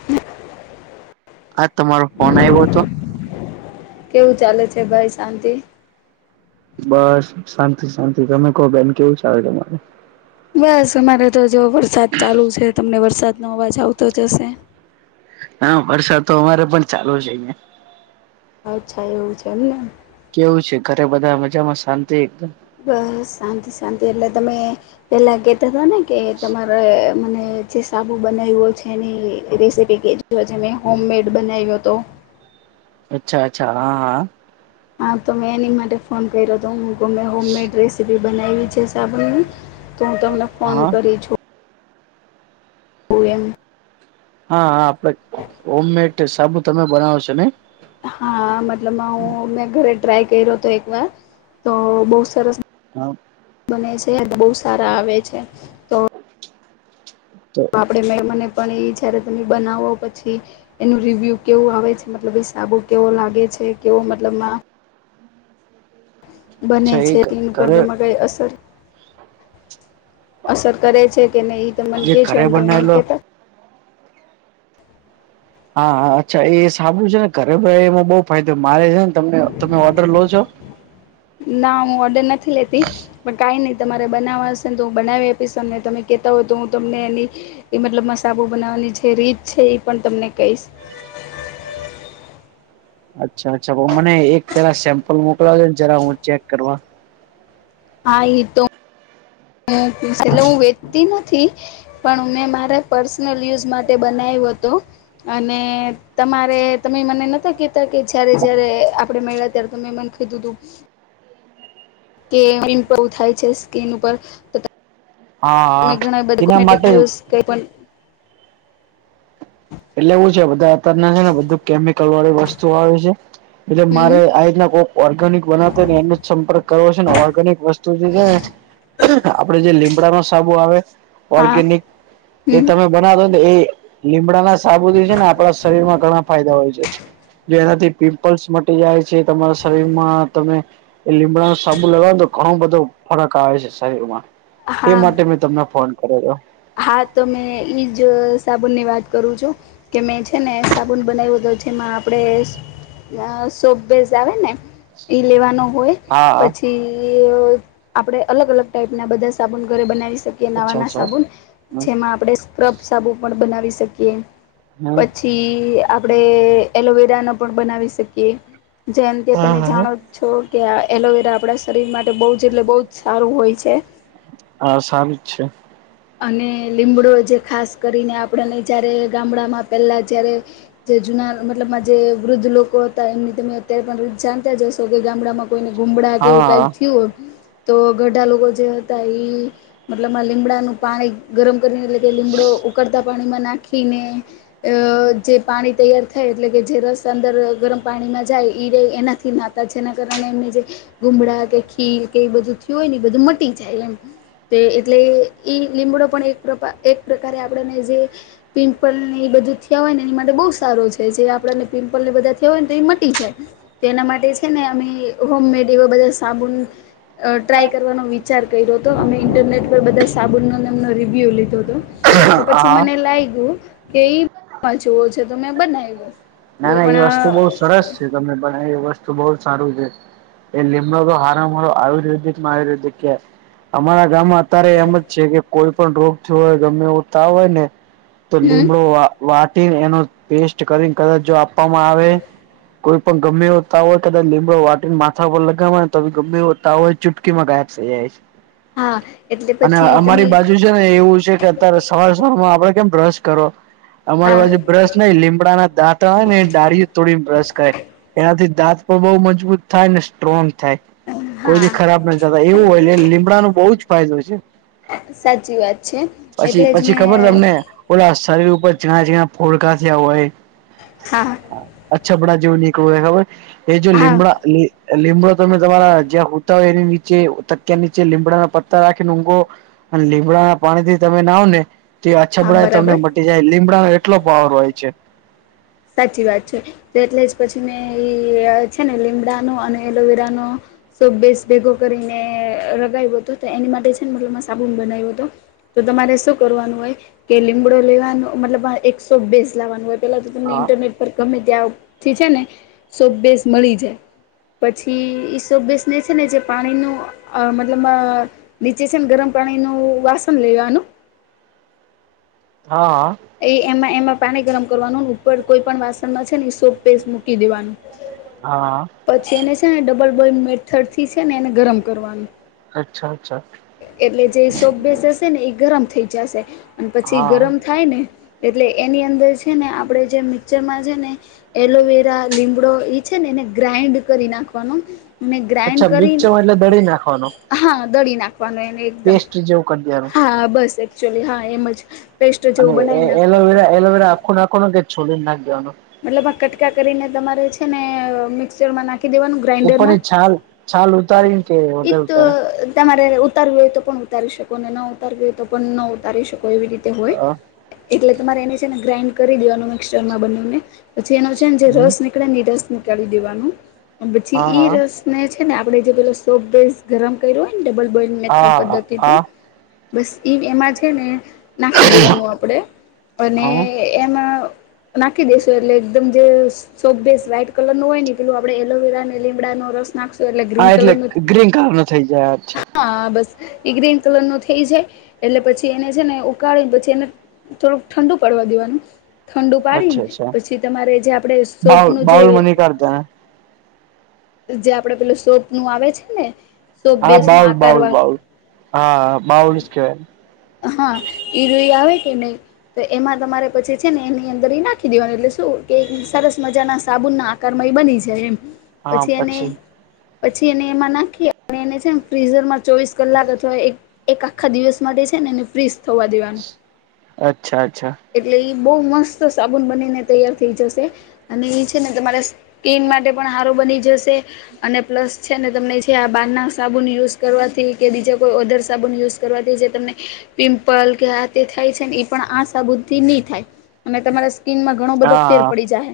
હ [inaudible] હા તમારો ફોન આવ્યો હતો. કેવું ચાલે છે ભાઈ શાંતિ? બસ શાંતિ શાંતિ તમે કહો બેન કેવું ચાલે તમારે? બસ અમારે તો જો વરસાદ ચાલુ છે તમને વરસાદ નો અવાજ આવતો જ હશે. હા વરસાદ તો અમારે પણ ચાલુ છે અહીંયા અચ્છા એવું છે એમ ને કેવું છે ઘરે બધા મજામાં શાંતિ એકદમ? બસ શાંતિ શાંતિ એટલે તમે પેલા કહેતા હતા ને કે તમારે મને જે સાબુ બનાવ્યો છે એની રેસીપી કહેધી હોય છે મેં હોમમેડ બનાવ્યો તો અચ્છા અચ્છા હા હા! ! હા તો મેં એની માટે ફોન કર્યો હતો હું મે હોમમેડ રેસ બનાવી છે સાબુની તો હું તમને હા ફોન હા કરી છું. ઓ એમ હા હા આપડે હોમમેટ સાબુ તમે બનાવ છો નય? હા મતલબ હું મેં ઘરે ટ્રાય કર્યો હતો એક વાર તો બહુ સરસ હા [unintelligible] બને છે બહુ સારા આવે છે. તો [unintelligible] આપડે મે મને પણ એ જયારે તમે બનાવો પછી એનું રિવ્યુ કેવું આવે છે મતલબ હિસાબો કેવો લાગે છે કેવો મતલબ બને અચ્છા એ છે તેનું ઘરે પગલામાં કઈ અસર અસર કરે છે કે નહી તો મન જે કે છે ઘરે એમ તો મન બનાવેલો કેતા હા હા અચ્છા એ સાબું છે ને ઘરેઈ બનાવ્યો એમાં બહુ ફાયદો મારે છે ને તને તમે ઓર્ડર લો છો? ના હું ઓર્ડર નથી લેતી. કઈ નહી તમારે બનાવવા હશેને તો હું બનાવી આપીશ તમને તમે કેતા હોય તો હું તમને એની એ મતલબ સાબુ બનાવવાની જે રીત છે એ પણ તમને કહીશ. અચ્છા અચ્છા મને એક ફેરા સેમ્પલ મોકલાવાજો ને જરા ચેક કરવા. હા એ તો હું વેચતી નથી. પણ મેં મારા પર્સનલ યુઝ માટે બનાવ્યું હતું. અને તમારે તમે મને નત કે કે જયારે જયારે આપડણે મળ્યા ત્યારે તો મે મને ખીધું તું. કે ઇમ્પ્રુવ થાય છે સ્કીન ઉપર હા તમે હા ઘણા બધ એના માટે ડકોમેટિક્યુઝ કઈ પણ એટલે એવું છે બધા અતાર ના છે ને બધું કેમિકલ વાળી વસ્તુ આવે છે. એટલે મારે હમ આ રીતના કોઈક ઓર્ગેનિક બનાવતો હો ને એનો જ સંપર્ક કરવો છે ને ઓર્ગેનિક વસ્તુ જે છે ને આપડે જે લીમડા નો સાબુ આવે ઓર્ગેનિક હમ્મ. બનાતો ને એ લીમડા ના સાબુ થી છે ને આપણા શરીર માં ઘણા ફાયદા હોય છે. જો એનાથી પિમ્પલ્સ મટી જાય છે, તમારા શરીરમાં તમે લીમડા સાબુ લગાવવાનું તો ઘણો બધો ફરક આવે છે શરીરમાં. એ હા માટે મેં તમને ફોન કર્યો હતો. હા તો મે ઈજ સાબુન ની વાત કરું છું. કે મેં છે ને સાબુન બનાવ્યું તો જેમાં આપડે અ સો બેેઝ આવે ને ઈ લેવાનો હોય. હા. થી આપણેે અલગ અલગ ટાઈપના બધા સાબુન ઘરે બનાવી શકીએ નવા અચ્છા ના અચ્છા સાબુન. હમ જેમાં આપડણે સ્ક્રબ સાબુ પણ બનાવી શકીએ. હમ પછી આપણે એલોવેરા નો પણ બનાવી શકીએ. જેમકે હા તમે હા જાણો છો કે આ એલોવેરા આપણા શરીર માટે બહુ જ એટલે બહુ જ સારું હોય છે. આ સારું જ છે. અને લીમડો જે ખાસ કરીને આપણને જારે ગામડામાં પહેલા જયારે જે જુના મતલબમાં જે વૃદ્ધ લોકો હતા એમની તમે અત્યારે પણ જાણતા જ હશો કે ગામડામાં કોઈને ગુમડા કે એવું કઈક હા થયું હો તો ગઢા લોકો જે હતા મતલબમાં લીમડાનું પાણી ગરમ કરીને એટલે કે લીમડો ઉકળતા પાણીમાં નાખીને અ જે પાણી તૈયાર થાય એટલે કે જે રસ અંદર ગરમ પાણીમાં જાય એ એનાથી ના જેના કારણે એમને જે ગુમડા કે ખીર કે એ બધું થય હોય ને એ બધું મટી જાય એમ એટલે લીમડો પણ એક એક પ્રકારે આપણેને જે પિમ્પલ ને એ બધું થયા હોય ન એની માટે બહુ સારો છે જે આપને પિમ્પલ ને બધા થયા હોય નતો એ મટી જાય. તો એના માટે છે ને અમે હોમમેડ એવા બધા સાબુન અ ટ્રાય કરવાનો વિચાર કર્યો હતો. અમે ઇન્ટરનેટ પર બધા સાબુ નો રિવ્યૂ લીધો તો પછી હા મને લાગ્યું કે માં જુઓ છે તો મેં બનાયવો. ના ના એ વસ્તુ બહુ સરસ છે તમે પણ એ વસ્તુ બહ સારું છે. એ લીમડો તો હારમ આયુર્વેદિક આયુર્વેદિક છે અમારા ગામમાં અત્યારે એમ જ છે કે કોઈ પણ રોગ થયો હો ગમે એવ તાવ હોય ને તો હમ લીમડો વાટીને એનો પેસ્ટ કરીને કદચ જો આપવામાં આવે કોઈ પણ ગમે હોતા હોય કદાચ લીંબડો વાટીને માથા પર લગાવવા તો ગમે વ તાવ હોય ચૂટકીમાં ગાયબ થઈ જાય છે, હા એટલે અને પછી તમે અમારી બાજુ જે એવું છે કે અત્યારે સવાર સવાર માં આપડે કેમ બ્રશ કરો અમારી હા પાજુ બ્રશ નહી લીમડાના દાંતા હોય ને ડાળીયુ તોડી બ્રશ કર એનાથી દાંત પણ બઉ મજબૂત થાય ને સ્ટ્રોંગ થાય. કોઈ જે હા ખરાબ ના થતા એવું હોય એટલે લીમડા ન બહુ જ ફાયદો છે. સાચી વાત છે. એટલે જ મેં અને ઓલા શરીર ઉપર જીણા જણા ફોડકા થયા હોય હા. હા અછબડા જેવું નીકવું હો ખબર? એ જો હા લીમડા લીમડો તમે તમારા જ્યાં હુતા હોય એની જે તકિયા નીચે લીમડાના પત્તા રાખીને ઊંઘો અને લીમડાના પાણી થી તમે નાહો ને તે આ હા છબડા તમને બરાબર મટી જાય લીમડા નો એટલો પાવર હોય છે. સાચી વાત છે તો એટલે જ પછી મેં એ છે ને લીમડાનો અને એલોવેરાનો સૌ બેસ ભેગો કરીને લગાવ્યો હતો તો એની માટે છે ને મતલમાં સાબુન બનાવ્યો હતો. તો તમારે શું કરવાનું હોય કે લીમડો લેવાનું મતલબ એકસો બેસ લાવવાનું હોય પેલા તો તમને હા. ઇન્ટરનેટ પર ગમે ત્યાંથી છે ને સો બેસ મળી જાય. પછી એ સો બેસને છે ને જે પાણીનું આ મતલબમાં નીચે છે ને ગરમ પાણી નું વાસન લેવાનું હા. એ એમાં એમાં પાણી ગરમ કરવાનું ઉપર કોઈ પણ વાસણમાં છે ને સોપ પેસ્ટ મૂકી દેવાનું હા. પછી એને છે ને ડબલ બોઇ મેથડ થી છે ને એને ગરમ કરવાનું. અચ્છા અચ્છા. એટલે જે સોપ બેસ હશે ને એ ગરમ થઈ જશે અને પછી હા. ગરમ થાય ને એટલે એની અંદર છે ને આપડે જે મિક્ચરમાં જે ને એલોવેરા લીમડો એ છે ને એને ગ્રાઈન્ડ કરી નાખવાનો ને અચ્છા ગ્રાઈન્ડ કરી મિક્સરમાં એટલે દળી નાખવાનો હા દળી નાખવાનું એને એકદમ. પેસ્ટ જેવું કરી દેવાનું. હા બસ એકક્ચુલી હા એમ જ પેસ્ટ જેવું બનાવી નાખવાનું. કોના કોના ગેપ છોડી ને નાખી દેવાનું. મતલબ આ કટકા કરીને તમારે છે ને મિક્સચર માં નાખી દેવાનું ગ્રાઇન્ડરમાં ઉપરની છાલ છાલ ઉતારીને કે ઈ વગર તો ઉતારી તમારે ઉ ઉતારવી હોય તો પણ ઉતારી શકો ને ના ઉતારવી હોય તો પણ ના ઉતારી શકો એવી રીતે હોય. હ એટલે તમારે એની છે ને ગ્રાઇન્ડ કરી દેવાનું મિક્સરમાં બંનેને પછી એનો છે ને જે હમ રસ નીક પહેલા ની રસ ની કાઢી દેવાનું પછી હા ઈ હા. રસ ને છે ને આપડે જે પેલો સો પેસ્ટ ગરમ કર્યું હોય ને ડબલ બોઇલ મેથડ હા હા પદ્ધતિ થી હા બસ એમાં છે ને નાખી દેવાનું આપણેે અને હા એમાં નાખી દેશ તો એટલે એકદમ જે શોપ પેસ્ટ વ્હાઈટ કલર નો હોય ને પેલું આપણે એલોવેરા અને લીમડાનો રસ નાખશું એટલે ગ્રીન કલર નું ગ્રીન કલર નો થઇ જાય અચ્છા હા બસ ઈ ગ્રીન કલર નું થઈ જાય એટલે પછી એને છે ને ઉકાળીને પછી એને થોડુંક ઠંડુ પડવા દેવાનું ઠંડુ પાડીને અચ્છા અચ્છા થી તમારે જે આપણે શોપ બાઉલ નું જે બાઉલ મની કરતા ને જે આપડે પેલું શોપ નું આવે છે ને સોપ હા બેસ નો બાઉલ આકાર બાઉલ વાળ બાઉલ હા બાઉલ જ કહેવાય. હા [unintelligible] આવે કે નહી તો એમાં તમારે પછી છે ને એની અંદર એ નાખી દેવાનું એટલે શું કે સરસ મજા ના સાબુન ના કરમય બની જાય એમ. પછી એને પછી એને એમાં નાખી અને એને છે ફ્રીઝર માં ચોવીસ કલાક અથવા એક એક આખા દિવસ માટે છે ને એને ફ્રિજ થવા દેવાનું. અચ્છા અચ્છા એટલે ઈ બહુ મસ્ત સાબુન બનીને તૈયાર થઈ જશે. અને એ છે ને તમારા સ્કીિન માટે પણ હારુ બની જશે અને પ્લસ છે ને તમને છે આ બાર ના સાબુન યુઝ કરવાથી કે બીજા કોઈ ઓધર સાબુન યુઝ કરવાથી જે તમને પિમ્પલ કે આ તે થાય છે ને એ પણ આ સાબુથી ની થાય અને તમારા સ્કીિનમાં ઘણો બધો ફેર હા પડી જાહે.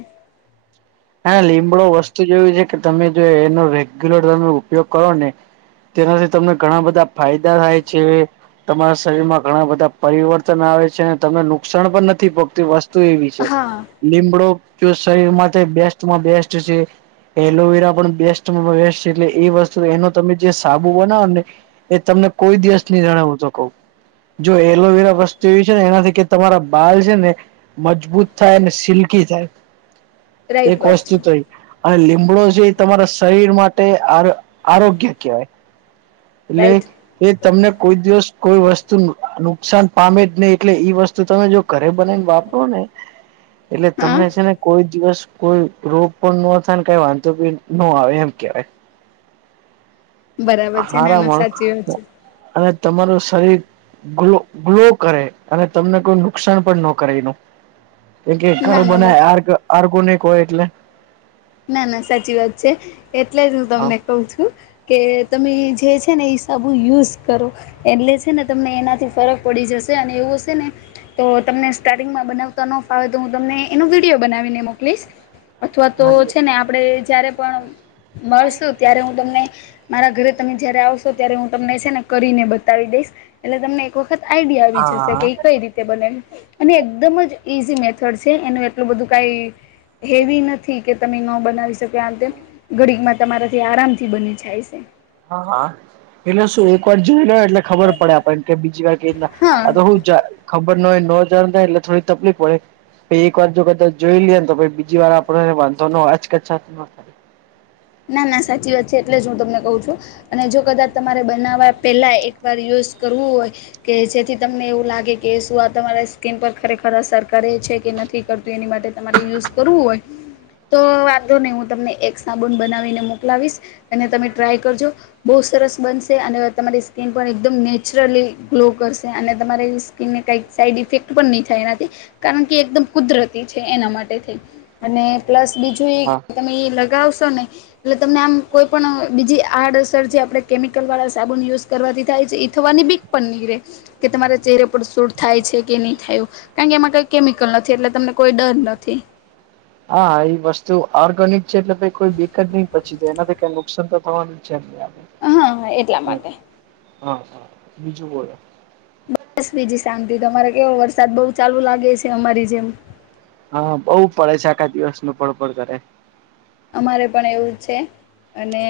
હા લીમડો વસ્તુ જેવી છે કે તમે જો એનો રેગ્યુલર તમે ઉપયોગ કરો ને તેનાથી તમને ઘણા બધા ફાયદા થાય છે. તમારા શરીર માં ઘણા બધા પરિવર્તન આવે છે તમે નુકસાન પણ નથી પોગતી વસ્ વસ્તુ એવી છે હા લીમડો જો શરીર માટે બેસ્ટમાં બેસ્ટ છે. એલોવેરા પણ બેસ્ટમાં બેસ્ટ એટલે એ વસ્તુ એનો તમે જે સાબુ બનાવો ને એ તમને કોઈ દિવસ ન જણાવવ તો કહું જો એલોવેરા વસ્તુ એવી છે ને એનાથી કે તમારા બાલ છેને. મજબૂત થાય ને સિલ્કી થાય રાઈટ એક વાત છે. વસ્તુ તો એ અને લીમડો જે તમારા શરીર માટે આ આરોગ્ય કહેવાય એટલે રાઈટ એ તમને કોઈ દિવસ કોઈ વસ્તુ નુકસાન પામે જ નહીિ એટલે ઈ વસ્તુ તમે જો ઘરે બનાને વાપરો ને એટલે હા તમને છેન, કોઈ દિવસ કોઈ રોગ પણ ન થાય ને કઈ વાંધો બી ન આવે એમ કેવાય બરાબર છે ના હરામ, ના સાચી વાત અને તમારું શરીર ગ્લો ગ્લો કરે અને તમને કોઈ નુકસાન પણ ન કરે એનુ કેમ કે છે ઘર ના ના બસ બનાય આ કો ન કોય એટલે ના ના સાચી વાત છે. એટલે જ હું હા તમને કહું છુ કે તમે જે છેને. એ હિસાબુ યુઝ કરો એટલે છે ને તમને એનાથી ફરક પડી જશે અને એવું છેને. તો તમને સ્ટાર્ટિંગમાં બનાવતા ન ફાવે તો હું તમને એનો વિડીિયો બનાવીને મોકલીશ અથવા તો છેને. આપણેે જયારે પણ મળશું ત્યારે હું તમને મારા ઘરે તમે જયારે આવશો ત્યારે હું તમને છેને, કરીને બતાવી દઈશ એટલે તમને એક વખત આઈડિયા આવી જશે હા કે કઈ રીતે બનેલ અને એકદમ જ ઈઝી મેથડ છે એનું એટલું બધું કાંઈ હેવી નથી. થી કે તમે ન બનાવી શકો આ ઘડીમાં. તમારાથી આરામથી બને જાય છે. હાા, એટલે શું એક વાર જોઈ લો એટલે ખબર પડે આપણ કે બીજી વાર કે હા હુ ખબર ન હોય ન જ થાય એટલે થોડી તકલીફ પડે એક વાર જો કદાચ જોઈ લઈએ તો બીજી વાર આપડોને વાંધો ન આજ કચ ના ના સાચી વાત છે, એટલે જ હું તમને કહું છુ. અને જો કદાચ તમારે બનાવવા પેલા એક વાર યુઝ કરવું હોય. કે જેથી તમને એવું લાગે કે શું આ તમારા સ્કીિન પર ખરેખર અસર કરે છે, કે નથી એની માટેરે યુવું હોય, તો વાંધો નહી હું તમને એક બન બનાવીને મોકલાવીશ અને તમે ટ્રાય કરજો બહુ સરસ બનશે અને તમારી સ્કીિન પણ એકદમ નેચરલી ગ્લો કરશે અને તમારી ને કઈક સાઈડ ઇફેક્ટ પણ નહી થાય એનાથી કારણ કે એકદમ કુદરતી છે, એના માટે થઈ અને પ્લસ બીજું એ હા તમે લગાવશો ને એટલે તમને આમ કોઈ પણ બીજી આડઅસર જે આપણે કેમિકલ વાળા સાબુન યુઝ કરવાથી થાય છે. થવાની બીક પણ નીક રહેે કે તમારા ચહેરા પર સુૂર થાય છે, કે નહીં થાયું કારણ કે એમાં કઈ કેમિકલ નથી એટલે તમને કોઈ ડર નથી. હા એ વસ્તુ ઓર્ગેનિક છે. એટલે કોઈ બેકદ નહી પછી તો એનાથી તો કરવાની છે, એમે હા હા એટલા માટે હા હા બીજું બોલો બસ બીજી શાંતિ તમારે કેવો વરસાદ બહુ ચાલુ લાગે છે. અમારી જેમ હા બહુ પડે છે, આખા દિવસ નું પણ પણ કરે અમારે પણ એવું છે. અને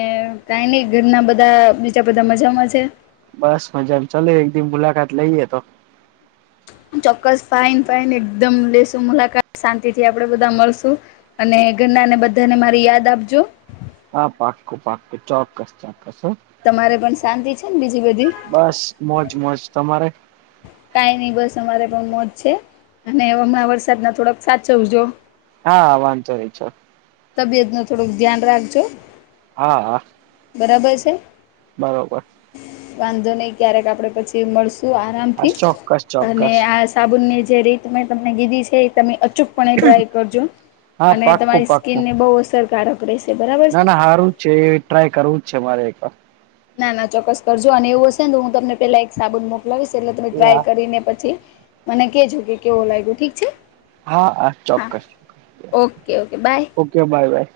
કાઈ નહ ઘરના બધા બીજા બધા મજામાં છે. બસ મજામાં ચલો એક દમ મુલાકાત લઈએ તો ચોક્કસ ફાઈન ફાઈન એકદમ લેશું મુલાકાત શાંતિ થી આપડે બધા મળશું અને ગન્ના ને બધાને મારી યાદ આપજો હા, પાક્કું પાક્કું ચોક્કસ ચોક્કસ તમારે પણ શાંતિ છેને. બીજી બધી બસ મોજ મોજ તમારે કાઈ નહી બસ અમારે પણ મોજ છે અને હણા વરસાદ ના થોડાક સાચવજો હા વાંધો રહી છો. તબિયત નું થોડુંક ધ્યાન રાખજો હા. બરાબર છે. બરોબર. વાંધો નહી ક્યારેક આપડે પછી મળશું હા આરામથી ચોક્કસ અને ચોક્કસ આજ સાબુનની જે રીત મેં તમને કીધી છે એ તમે અચૂક પણ એ ટ્રાય કરજો હા અને પાક્કું તમારી પાક્કું સ્કીિનને બહુ અસરકારક રહેશે બરાબર. ના છે ના સારું જ છે એ ટ્રાય કરવું જ છે મારે એક વાર ના ના ચોક્કસ કરજો અને એવું હશે ને હું તમને પેલા એક સાબુન મોક લ એટલે તમે ટ્રાય કરીને પછી મને કેજો કે કેવો લાગ્યો ઠીક છે હા હા ચોક્કસક્સ okay okay bye okay bye by